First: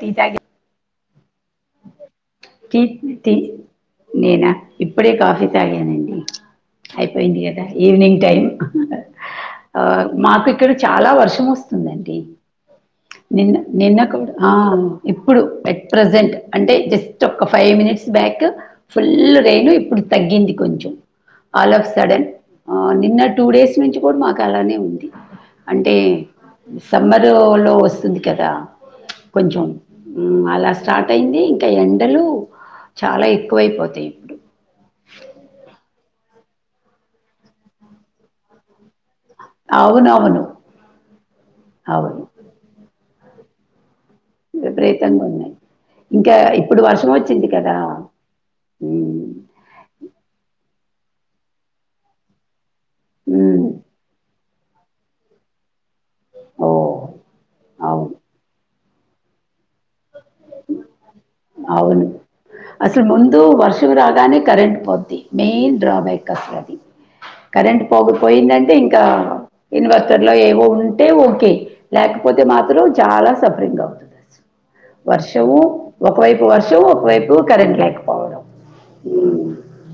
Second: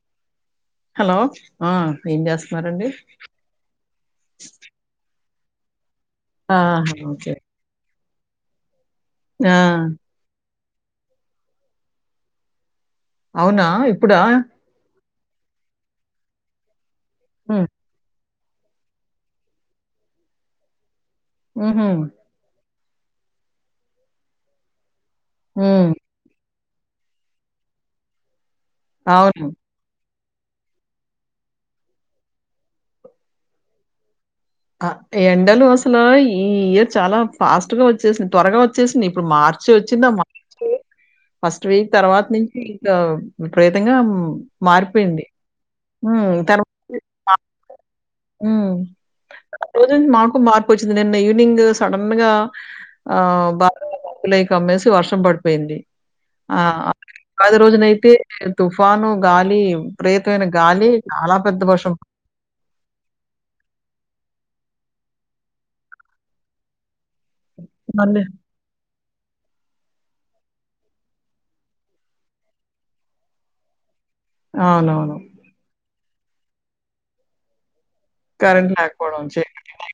T తగ hello ఆ ఏం చేస్తున్నారండి టీటీ నేనా ఇప్పుడే కాఫీ తాగానండి ఆహా ఓకే అయిపోయింది కదా ఈవినింగ్ టైం ఆ మాకు ఇక్కడ చాలా వర్షం వస్తుందండి నిన్న అవునా నిన్న ఇప్పుడా కూడా ఆ అ ఇప్పుడు ఎట్ ప్రజెంట్ అంటే జస్ట్ ఒక హ్మ్ ఫైవ్ మినిట్స్ బ్యాక్ ఫుల్ రెను ఇప్పుడు తగ్గింది కొంచెం ఆల్ ఉహూ ఆఫ్ సడన్ ఆ నిన్న టూ డేస్ నుంచి కూడా మాకు అలానే ఉంది హ్మ్ అంటే సమ్మర్ లో వస్తుంది కదా అవును కొంచెం అలా స్టార్ట్ అయింది ఇంకా ఎండలు చాలా ఎక్కువైపోతాయి ఇప్పుడు ఆ ఎండలు అసలు ఈ ఇయర్ చాలా ఫాస్ట్ గా వచ్చేసింది త్వరగా వచ్చేసినై ఇప్పుడు మార్చి వచ్చింద ఆ మార్చ అవునవును. ఫస్ట్ వీక్ అవును. తర్వాత నుంచి ఇగ విపరీతంగా విపరీతంగా మారిపోఇంది ఉన్నాయి. ఇంకా ఇప్పుడు వర్షం వచ్చింది కదా హుమ్ రోజుంచి మాకు మార్పు వచ్చింది నిన్న ఈవనింగ్ సడన్ గా ఆ హ్మ్. బలైక్ కమ్మేసి వర్షం పడిపోయింది ఆ ఓహ్! పది రోజులైతే అవును తుఫ ను గాలి ప్రతమైన గాలి చాలా పెద్ద వర్షం అవును అసలు ముందు వర్షం రాగానే కరెంట్ పోద్ది మెయిన్ డ్రాబ్యాక్ అసలు అది కరెంట్ పడుతుందండి. పోకపోయిందంటే ఇంకా ఇన్వెస్టర్ లో ఏవో ఉంటే ఓకే లేకపోతే మాత్రం చాలా సఫరింగ్ అవుతది అవునవును. వర్షము ఒకవైపు వర్షము ఒకవైపు కరెంట్ లేక్ పోవడం కరెంట్ లేకపోవడం, హుమ్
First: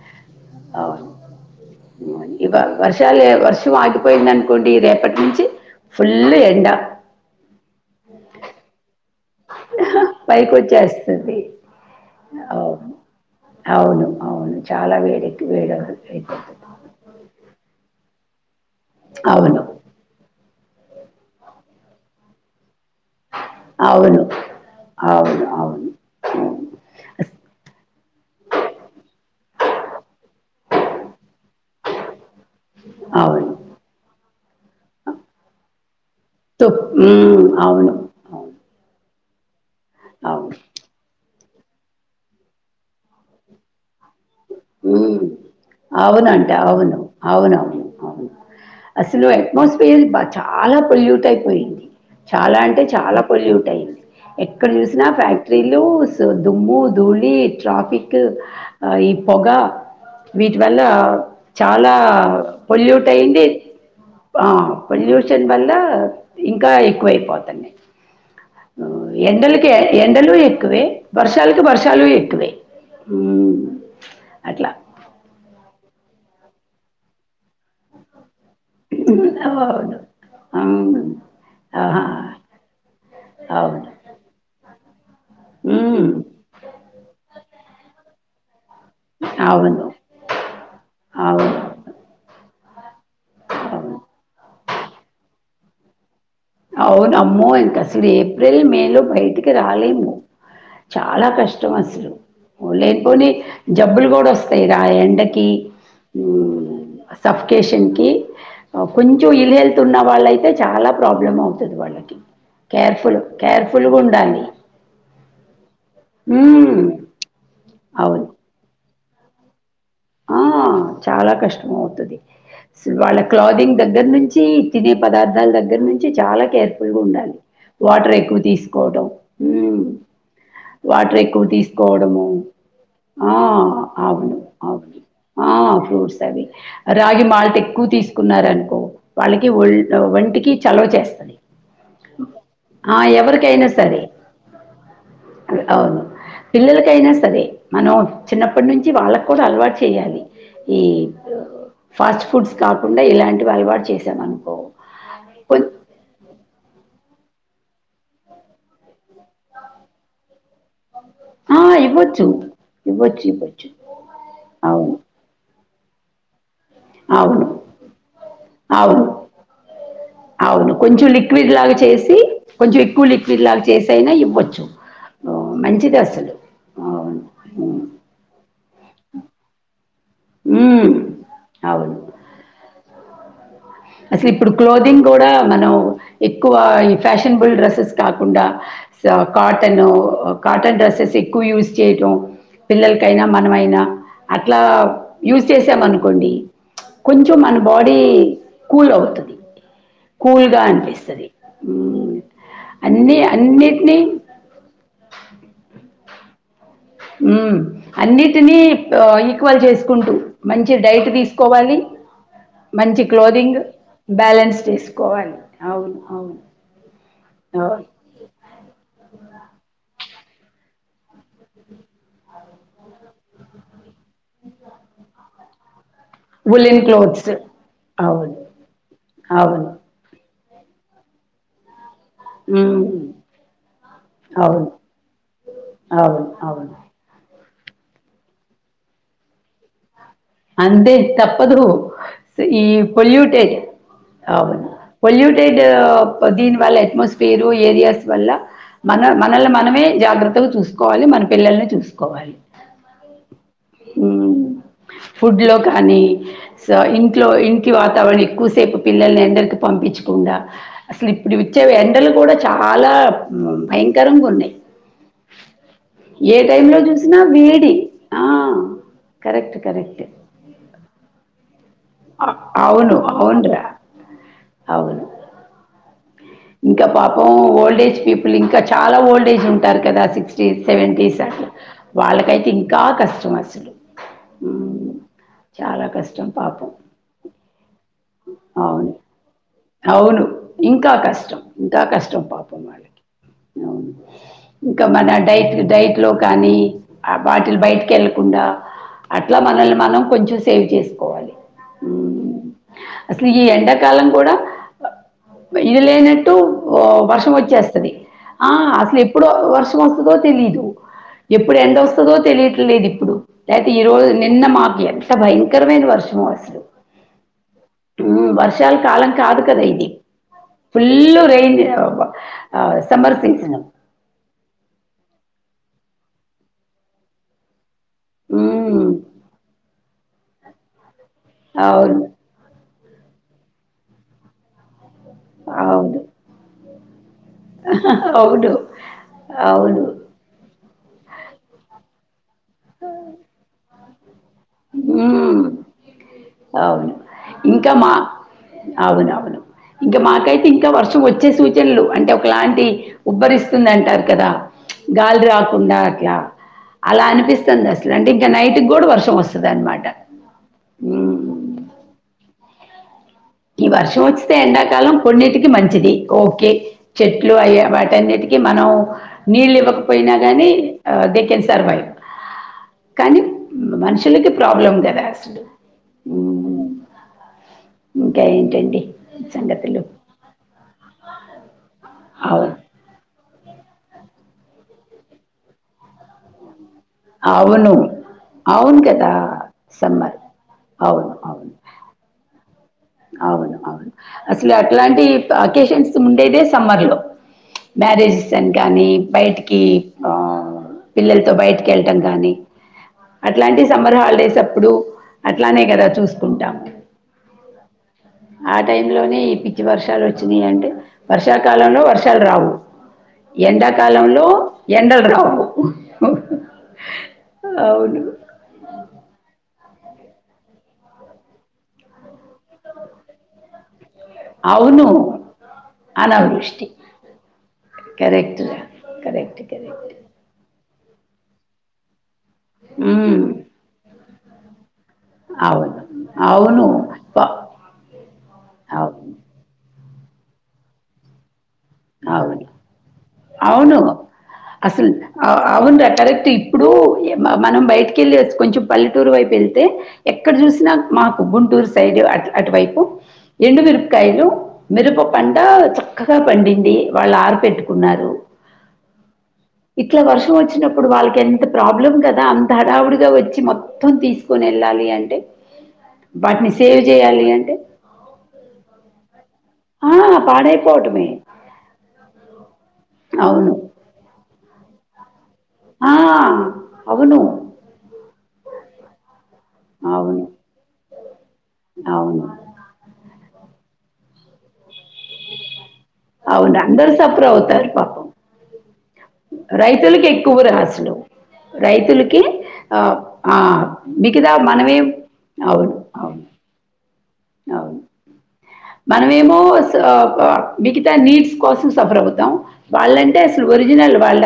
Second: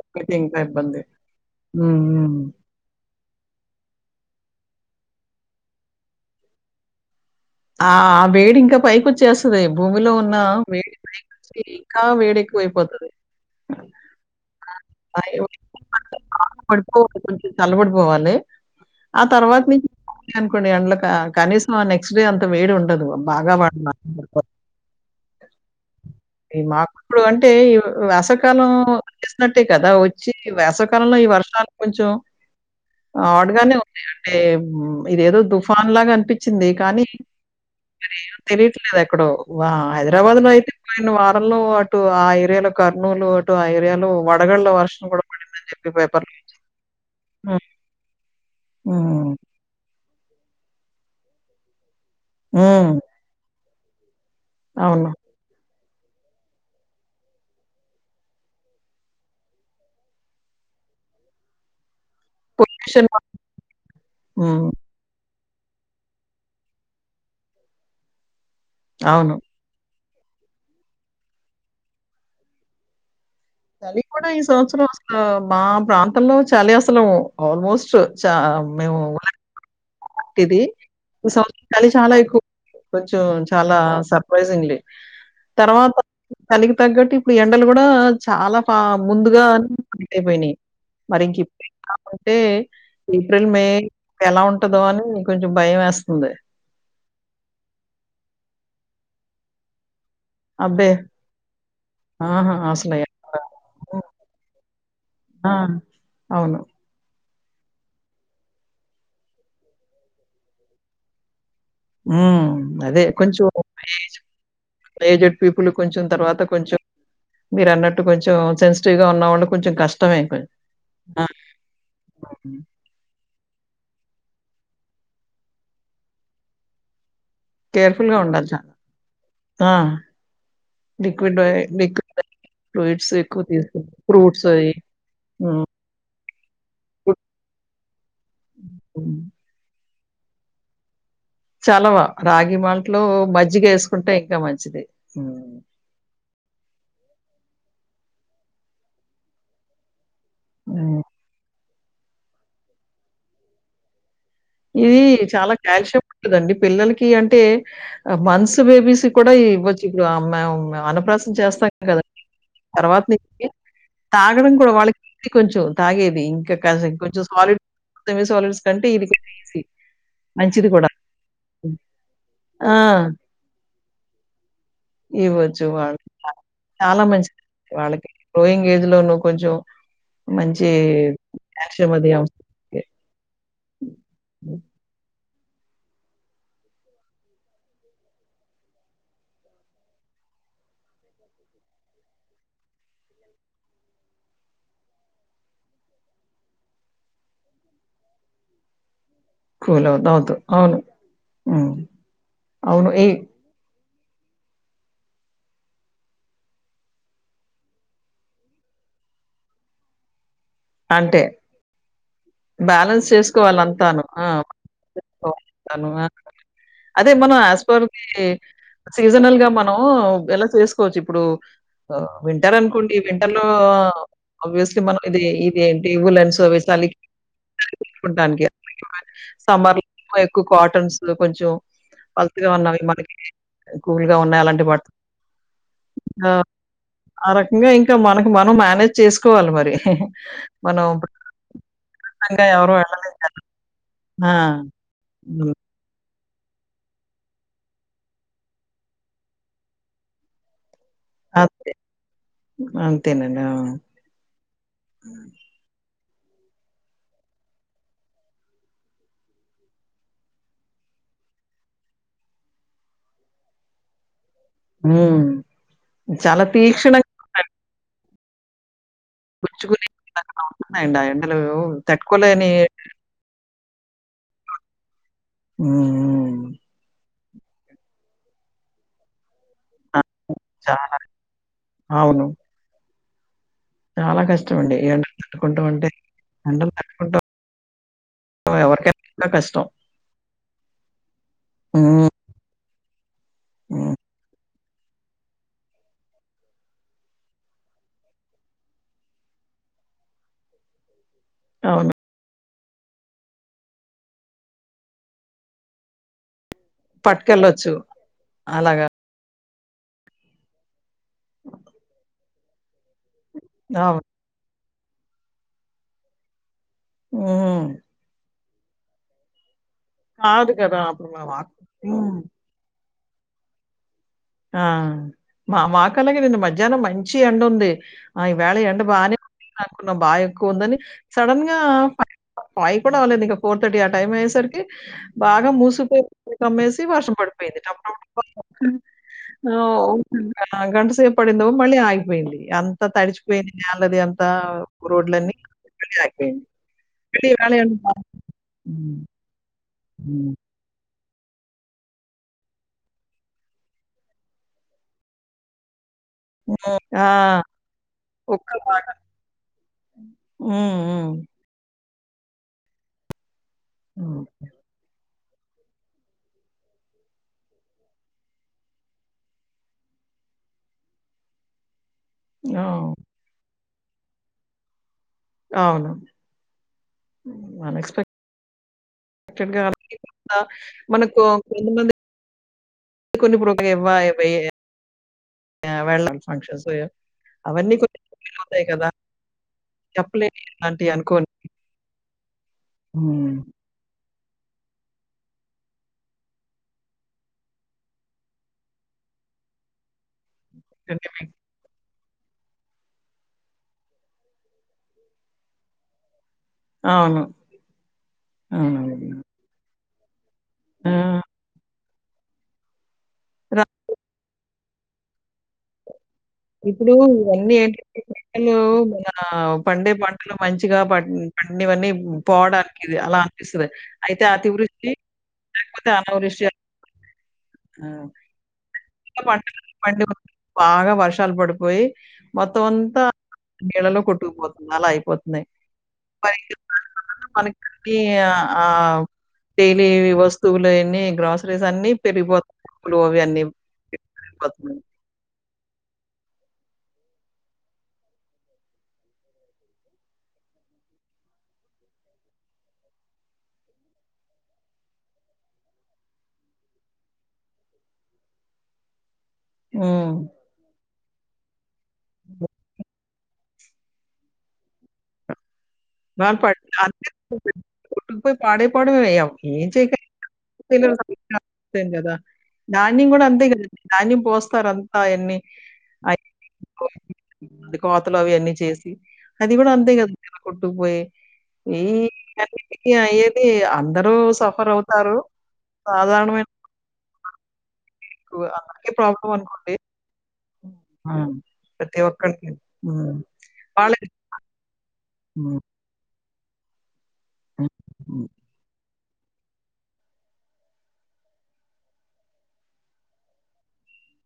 చీకట్లయితే ఇంకా ఇబ్బంది. అవును హ్మ్. హ్మ్. ఇవ వర్షాలే వర్షం ఆగిపోయింది అనుకోండి ఈ రేపటి నుంచి ఫుల్ ఎండ ఆ వేడి ఇంకా పైకి వచ్చేస్తది భూమిలో ఉన్న వేడి పైకొచ్చేస్తది. ఇంకా వేడి అవును. ఎక్కువైపోతుది అవును అవును చాలా వేడెక్కి వేడ అతు పోవాలి ఆ తర్వాత ను అనుకోండి అ కనీసం ఆ నెక్స్ట్ నెక్స్ట్ డే అంత వేడి ఉండదు బాగా వాడు అవును అవును అవును ఈ మాకు ఇప్పుడు అంటే ఈ వేసవికాలం వచ్చేసినట్టే కదా వచ్చి వేసవికాలంలో ఈ వర్షాలు కొంచం అవును హాట్ గానే ఉంది అంటే ఇదేదో తుఫాన్ లాగా తు అనిపించింది కానీ మ్మ్ అవును మరే ఏం అవును తెలియట్లేదు ఎక్కడో వా హైదరాబాద్ లో అవును అయితే పోయిన వారంలో అటు ఆ ఏరియాలో కర్నూలు అటు ఆ ఏరియాలో వడగళ్ళ వర్షం ఉమ్ కూడా పడిందని చెప్పి అవును పేపర్‌లో అంట అవును అవును హ్మ్. అసలు హ్మ్. ఎట్మాస్ఫియర్ చాలా పొల్యూట్ అయిపోయింది చాలా అంటే హ్మ్. చాలా పొల్యూట్ అయింది ఎక్కడ చూసినా అవును. ఫ్యాక్టరీలు సో దుమ్ము ధూళి ట్రాఫిక్ అ పొగ వీటి వల్ల చాలా పొల్యూట్ పొల్యూషన్ వల్ల అయింది ఆ హ్మ్. పొల్యూషన్ వల్ల ఇంకా ఎక్కువైపోతుంది అవును. ఎండలకే ఎండలు ఎక్కువే వర్షాలకు వర్షాలు ఎక్కువే ఉమ్ చలి కూడా ఈ సంవత్సరం అసలు మా ప్రాంతంలో చలి అసలు ఆల్మోస్ట్ చ మేము ఉన్న అవును. ఇది అవును. ఈ సంవత్సరం చలి ఆహా! చాలా ఎక్కువ కొంచం చాలా అవును. సర్ప్రైజింగ్ తర్వాత హ్మ్. చలికి తగ్గట్టు ఇప్పుడు ఎండలు కూడా చాలా ముందుగా అ అవును. అయిపోయినాయి మరి ఇంక అవును. ఇప్పుడు ఇలా ఉంటే ఏప్రిల్ మే అవును. ఎలా ఉంటదో అని కొంచెం భయం వేస్తుంది అవును అమ్మో ఇంకా అసలు ఏప్రిల్ మే లో బయటికి రాలేము అబ్బే! చాలా కష్టం అసలు ఆహా! అసలు లేనిపోని ఎండ హ్మ్. జబ్బులు కూడా వస్తాయి ఇగ ఆ ఎండకి ఆ! అవును. సఫికేషన్కి కొంచెం ఇల్ హెల్త్ ఉన్న వాళ్ళైతే చాలా ప్రాబ్లం అవుతుంది వాళ్ళకి హ్మ్. కేర్ఫుల్ కేర్ఫుల్గా ఉండాలి ఏజెడ్ పీపుల్ కొంచెం తర్వాత కొంచెం మీరు అన్నట్టు అవును. కొంచెం సెన్ [unintelligible] ఉన్న వాళ్ళు కొంచం కష్టం ఆ చాలా కష్టం అవుతుది అసలు వాళ్ళ క్లాథింగ్ దగ్గర నుంచి తినే పదార్థాల దగ్గర నుంచి చాలా కేర్ఫుల్ గా ఉండాలి వాటర్ కేర్‌ఫుల్‌గా ఎక్కువ ఉండాలి చాలా. తీసుకోవడం ఉమ్ ఆ! వాటర్ లిక్విడ్ ఎక్కువ లిక్విడ్ తీసుకోవడము ఫ్లూయిడ్స్ ఆ ఎక్కువ తీసుకుంటా. అవు ఫ్రూట్స్ అయి. ఆ హ్మ్. ఫ్రూట్స్ అవి ఫుడ్ రాగి మాల్ట్ ఎక్కువ తీసుకున్నారనుకో వాళ్ళకి ఒళ్ళు ఒంటికి చలవ చేస్తది చలవా రాగి మాల్ట్ ఆ! లో మజ్జిగ ఎవరికైనా సరే. వేసుకుంటే ఇంకా మంచిది అయినా సరే మనం చిన్నప్పటి నుంచి వాళ్ళకు కూడా అలవాటు చేయాలి ఈ హ్మ్. ఫాస్ట్ ఫుడ్స్ కాకుండా ఇలాంటి అలవాటు చేసామనుకో ఇది చాలా కాల్షియం ఉంటదండి పిల్లలకి అంటే మంత్స్ బేబీస్ కూడా ఇవ్వచ్చు ఇప్పుడు మేము మేము అన్నప్రాసం ఆ! చేస్తాం కదా ఇవ్వచ్చు. తర్వాత ను ఇవ్వచ్చు, ఇవ్వచ్చు. తాగడం కూడా అవును. వాళ్ళకి కొంచెం తాగేది ఇంకా కొంచెం అవును. సాలిడ్ సెమీ సాలిడ్స్ కంటే అవును. ఇదిక అవును కొంచెం లిక్విడ్ లాగా చేసి కొంచెం ఆ! ఎక్కువ లిక్విడ్ లాగా చేసైనా ఇవ్వచ్చు ఆహ్, ఇవ్వచ్చు వాళ్ళకి మంచిదసలు. చాలా అవును. మంచి హ్మ్. వాళ్ళకి గ్రోయింగ్ ఏజ్లోనూ కొంచెం మంచి హ్మ్. కాల్షియం అవును. అది అవసరం అసలు ఇప్పుడు క్లోతింగ్ కూడా మనం ఎక్కువ ఈ ఫ్యాషనబుల్ డ్రెస్సెస్ కాకుండా కాటన్ కాటన్ డ్రెస్సెస్ ఎక్కువ యూస్ చేయటం పిల్లలకైనా మనమైనా అట్లా యూజ్ చేసామనుకోండి కొంచెం మన బాడీ కూల్ అవుతుంది కూల్ అవుత్ అవుతు కూల్గా అవును. అనిపిస్తది హ్మ్. అవును. ఈ అన్ని అన్ని టిని ఉమ్ అన్నిటిని ఆ ఈక్వల్ చేసుకుంటు మంచి డైట్ అంటే తీసుకోవాలి మంచి బ్యాలెన్స్ క్లోథింగ్ చేసుకోవాలంతాను. ఆ! బ్యాలెన్స్ చేసుకోవాలి చేసుకోవాలంతాను. అవును ఆ! అవును అదే మనం యాస్ పర్ అవును ది సీజనల్ గా మనం ఎలా చేసుకోవచ్చు ఇప్పుడు వింటర్ అనుకోండి వింటర్ లో అబ్వియస్లీ మనం ఇది ఇది ఏంటి వులెన్స్ అవి ఉలెన్ చలికి క్లోత్స్ అవును దానికి అవును సమ్మర్ లో ఎక్కువ కాటన్స్ కొంచెం పల్సగా ఉన్నవి మ్మ్ మనకి కూల్గా ఉన్నాయి అలాంటి అవును వాటితో అవును అవును ఇంగా ఇంకా మనకు మనం మానేజ్ చేసుకోవాలి మరి మనం అంతే తప్పదురో బలవంతంగా ఈ ఎవరు వెళ్ళలేం కదా! పొల్యూటెడ్ ఆ! అవును హ్మ్. పొల్యూటెడు దీనివల్ల అట్మాస్ఫీరు ఏరియాస్ వల్ల మన మనల్ని మనమే జాగ్రత్తగా చూస్ కోవాలి మన పిల్లల్ని అంతే. చూసుకోవాలి అంతేనండి. ఆ! ఫుడ్లో కానీ కానీ సో ఇంట్లో ఇంట్లో వాతావరణం ఎక్కువసేపు పిల్లల్ని ఎండకు పంపించకుండా అసలు ఇప్పుడు విచ్చే ఎండలు కూడా చాలా ఉమ్ భయంకరంగా ఉన్నయి హ్మ్. ఏ చాలా టైమ్ లో తీక్షణంగా జూసినా ఉంటాయి. వేడి ఆ కరెక్ట్ కరెక్ట్ అ ఎండ ఎండలు అ తట్టుకోలేని అవును అవున్రా అవును ఊ ఇంకా పాపం ఓల్డేజ్ పీపుల్ ఇంకా చాలా ఓల్డేజ్ ఉం టారు కదా సిక్స్టీ చాలా సెవెంటీస్ అట్ల అవును. వాళ్ళకైతే ఇంకా కష్టం అసలు చాలా కష్టమండి మ్మ్ ఎండలు తట్టుకోవటం చాలా అంటే కష్టం ఎండలు పాపం తట్టుకుంటం అవును అవును ఇంకా కష్టం ష్టం ఇంకా హ్మ్. కష్టం పాపం వాళ్ళకి హ్మ్. అవును ఇంకా మన డైట్ డైట్లో కానీ ఆ వాకిలి బయటి కెళ్ళకుండా అట్లా మనల్ని మనం కొంచెం సేవ్ చేసుకోవాలి అవును మ్మ్. అసలు ఈ ఎండాకాలం కూడా అ ఇది లేనట్టు ఓ వర్షం పట్టుకెళ్ళొచ్చు. వచ్చేస్తది ఆ అలాగా. అసలు ఎప్పుడు వర్షం వస్తదో తెలిదు ఎప్పుడు ఎండ వస్తదో తెలియట్లేదిప్పు ఇప్పుడు లేకపోతే ఈ అవును. రోజు నిన్న మాకు ఎంత భయంకరమైన వర్షమో అసలు ఊమ్ మ్మ్. వర్షాల కాలం కాదు కదా ఇది కాదు కదా! అప్పుడు ఫుల్ మా మాకు రైన్ అబ హ్మ్. సమ్మర్ సీసను ఆ మా మాకలాగేనండి మధ్యాహ్నం మంచి ఎండుంది ఆ ఈవేళ ఎండ బానే కొడుతుందనుకున్న బా ఎక్కువ ఉందని సడన్ గా అవును ఫైవ్ ఫైవ్ కూడా అవ్వలేదు ఇంక ఫోర్ థర్టీ ఆ టైమ్ అయ్యేసరికి బాగా మూసుకుపోయి కమ్మేసి వర్షం పడు హా హా అవును ఆ అవును ఒ గంటసేపు పడిందో మళ్ళీ ఆగిపోయింది. అంత తడిచిపోయింది. నేలది అంతా హ్మ్ రోడ్లన్నీక మళ్ళీ ఆగిపోయింది. అవును పెళ్ళి గాలే ఇంకా అంట మా ఉమ్ అవునవును ఇంకా మాకైతే ఇంకా వర్షం వచ్చే సూచనలు అంటే ఒకలాంటి ఉబ్బరిస్తుందంటారు కదా గాలి రాకుండా ఉమ్ ఆ ఉంటుందసలు అంటే ఇంకా ఒక్క నైట్కి గూడా మాట. వర్షం వస్తదన్నమాట హ్మ్. హ్మ్. ఉమ్ ఈ వర్షం హ్మ్. వచ్చితే ఎండాకాలం కొన్నిటికి మంచిది ఓకే చెట్లు అయ వాటన్నిటికీ మనం నీళ్ళు ఇవ్వకపోయినా గాని దేకెన్ సర్వైవ్ ఆ కానీ మనుషులకి ప్రాబ్లం గదా అవును అన్ఎస్పెట్ ఇంకా ఏంటండి సంగతులు మనకు కొంతమంది అవును కొన్ని ఇప్పుడు ఒక ఎవ్వాయి వెయ్యి వెళ్ళాలి ఫంక్షన్స్ అవును అవన్నీ కొన్ని అవుతాయి అవును కదా సమ్మర్ చెప్పలేని అలాంటివి అవును అనుకోని. అవును హ్మ్. అవును అవును అసలు అట్లాంటి అకేషన్స్ ఉండేదే సమ్మర్ లో మ్యారేజెస్ అని కానీ బయటికి ఆ నిజమే. పిల్లలతో బయటికి వెళ్ళటం కానీ అట్లాంటి సమ్మర్ హాలిడేస్ అప్పుడు అట్లానే గదా చూసుకుంటాం అవును ఆ టైం అవునండి. లోనే పిచ్చి వర్షాలు వచ్చినాయంటే ఆ! వర్షాకాలంలో వర్ష రావు ర ఎండాకాలంలో ఎండలు రావు ఇప్పుడు ఇవన్నీ ఏంటంటే అవును పంటలు మన పండే పంటలు మంచిగా ప పండివన్నీ పోవడానికి ఇది అలా అనిపిస్తది. అయితే అవును అతివృష్టి లేకపోతే అనావృష్టి అవును కరెక్ట్ కరెక్ట్ కరెక్ట్ వర్షాలు పడిపోయి మొత్తం అంతా మ్మ్. నీళ్ళలో కొట్టుకుపోతా అలా అయిపోతున్నాయి. అవును అవును ప- ఈ ఆ అవును లీవి వస్తువులు అయన్ని గ్రాసరీస్ అన్ని పెరిగిపోతు అవును అవును పెరిగిపోతున్నాయి. అసలు అవునురా కరెక్ట్ ఇప్పుడు మనం బయటికి యెళ్ళి వ కొంచెం పల్లెటూరు వైపు వెళ్తే ఎక్కడ చూసినా మాకు గుంటూరు సైడ్ అ అటువైపు ఎండు మిరపకాయలు మిరప పంట చక్కగా పండిం ది వాళ్ళు ఆరు పెట్టుకున్నారు ఇట్లా హ్మ్. వర్షం వచ్చినప్పుడు ఇప్పుడు వాళ్ళకి ఎంత ప్రాబ్లం కదా అంత హడావుడిగా వచ్చి మొత్తం తీసుకొని యెళ్ళాలి అంటే వాటిని సేవ్ జేయాలి అంటే, కొట్టుకుపోయి పాడే పోవడమే ఏం ఆ! చేస్తారు పాడైపోవటమే. ఇంక కదా ధాన్యం గూడా అంతే అవును. కదా ధాన్యం పోస్తారు అంతా అయన్నీ ఆ అవును తులఅవి అన్ని చేసి అది గూడా అంతే అవును. గదా కొట్టుపోయి అవును. ఈఅన్నీటికి అయ్యి అందరూ సఫర్ అవుతారు. అవును అందరు సఫర్ అవుతారు పాపం మీకు అందరికి ప్రాబ్లం అనుకోండి రైతులకి ఎక్కువ రా అసలు హ్మ్. ప్రతి రైతులకి ఒక్కరికి. ఆ హ్మ్. ఆ వాళ్ళే మిగతా మనమే అవును అవును అ అవును. మనమేమో మిగతా నీడ్స్ కోసం సఫర్ అవుతాం వాళ్ళంటే అసలు ఒరిజిన్ వాళ్ళ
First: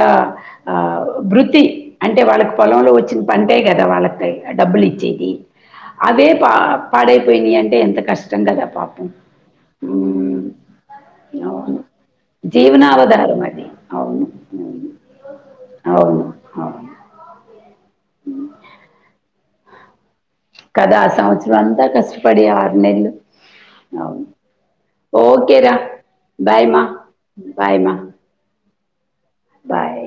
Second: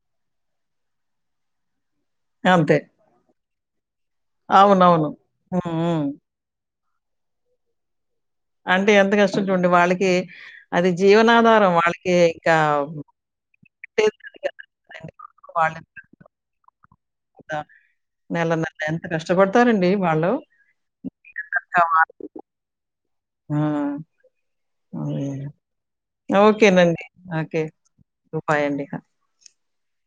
వృత్తి అంటే వాళ్ళకి అంతే. పొలంలో వచ్చిన పంటే కదా వాళ్ళకి డబ్బులి అవునవును. ఇచ్చేది హ్మ్. హ్మ్. అదే పా పాడైపోయినాయి అంటే ఎంత కష్టం కదా పాపం డి వాళ్ళకి హ్మ్. అది జీవనాధారం వాళ్ళకి ఇంకా జీవనావధారం ఉండేది అవును కాదు కదా! అవును రెండు రోజులు వాళ్ళు అవును అవును నెల నెల ఎంత కష్టపడతారండి వాళ్ళు కదా ఆ సంవత్సరం ఇంకా అంతా వాళ్ళు కష్టపడి ఆరు నెలలు ఆ! అవును అది. ఓకేరా బాయ్మా ఓకేనండి. ఓకే. బాయ్మా బాయ్ అండి. బాయ్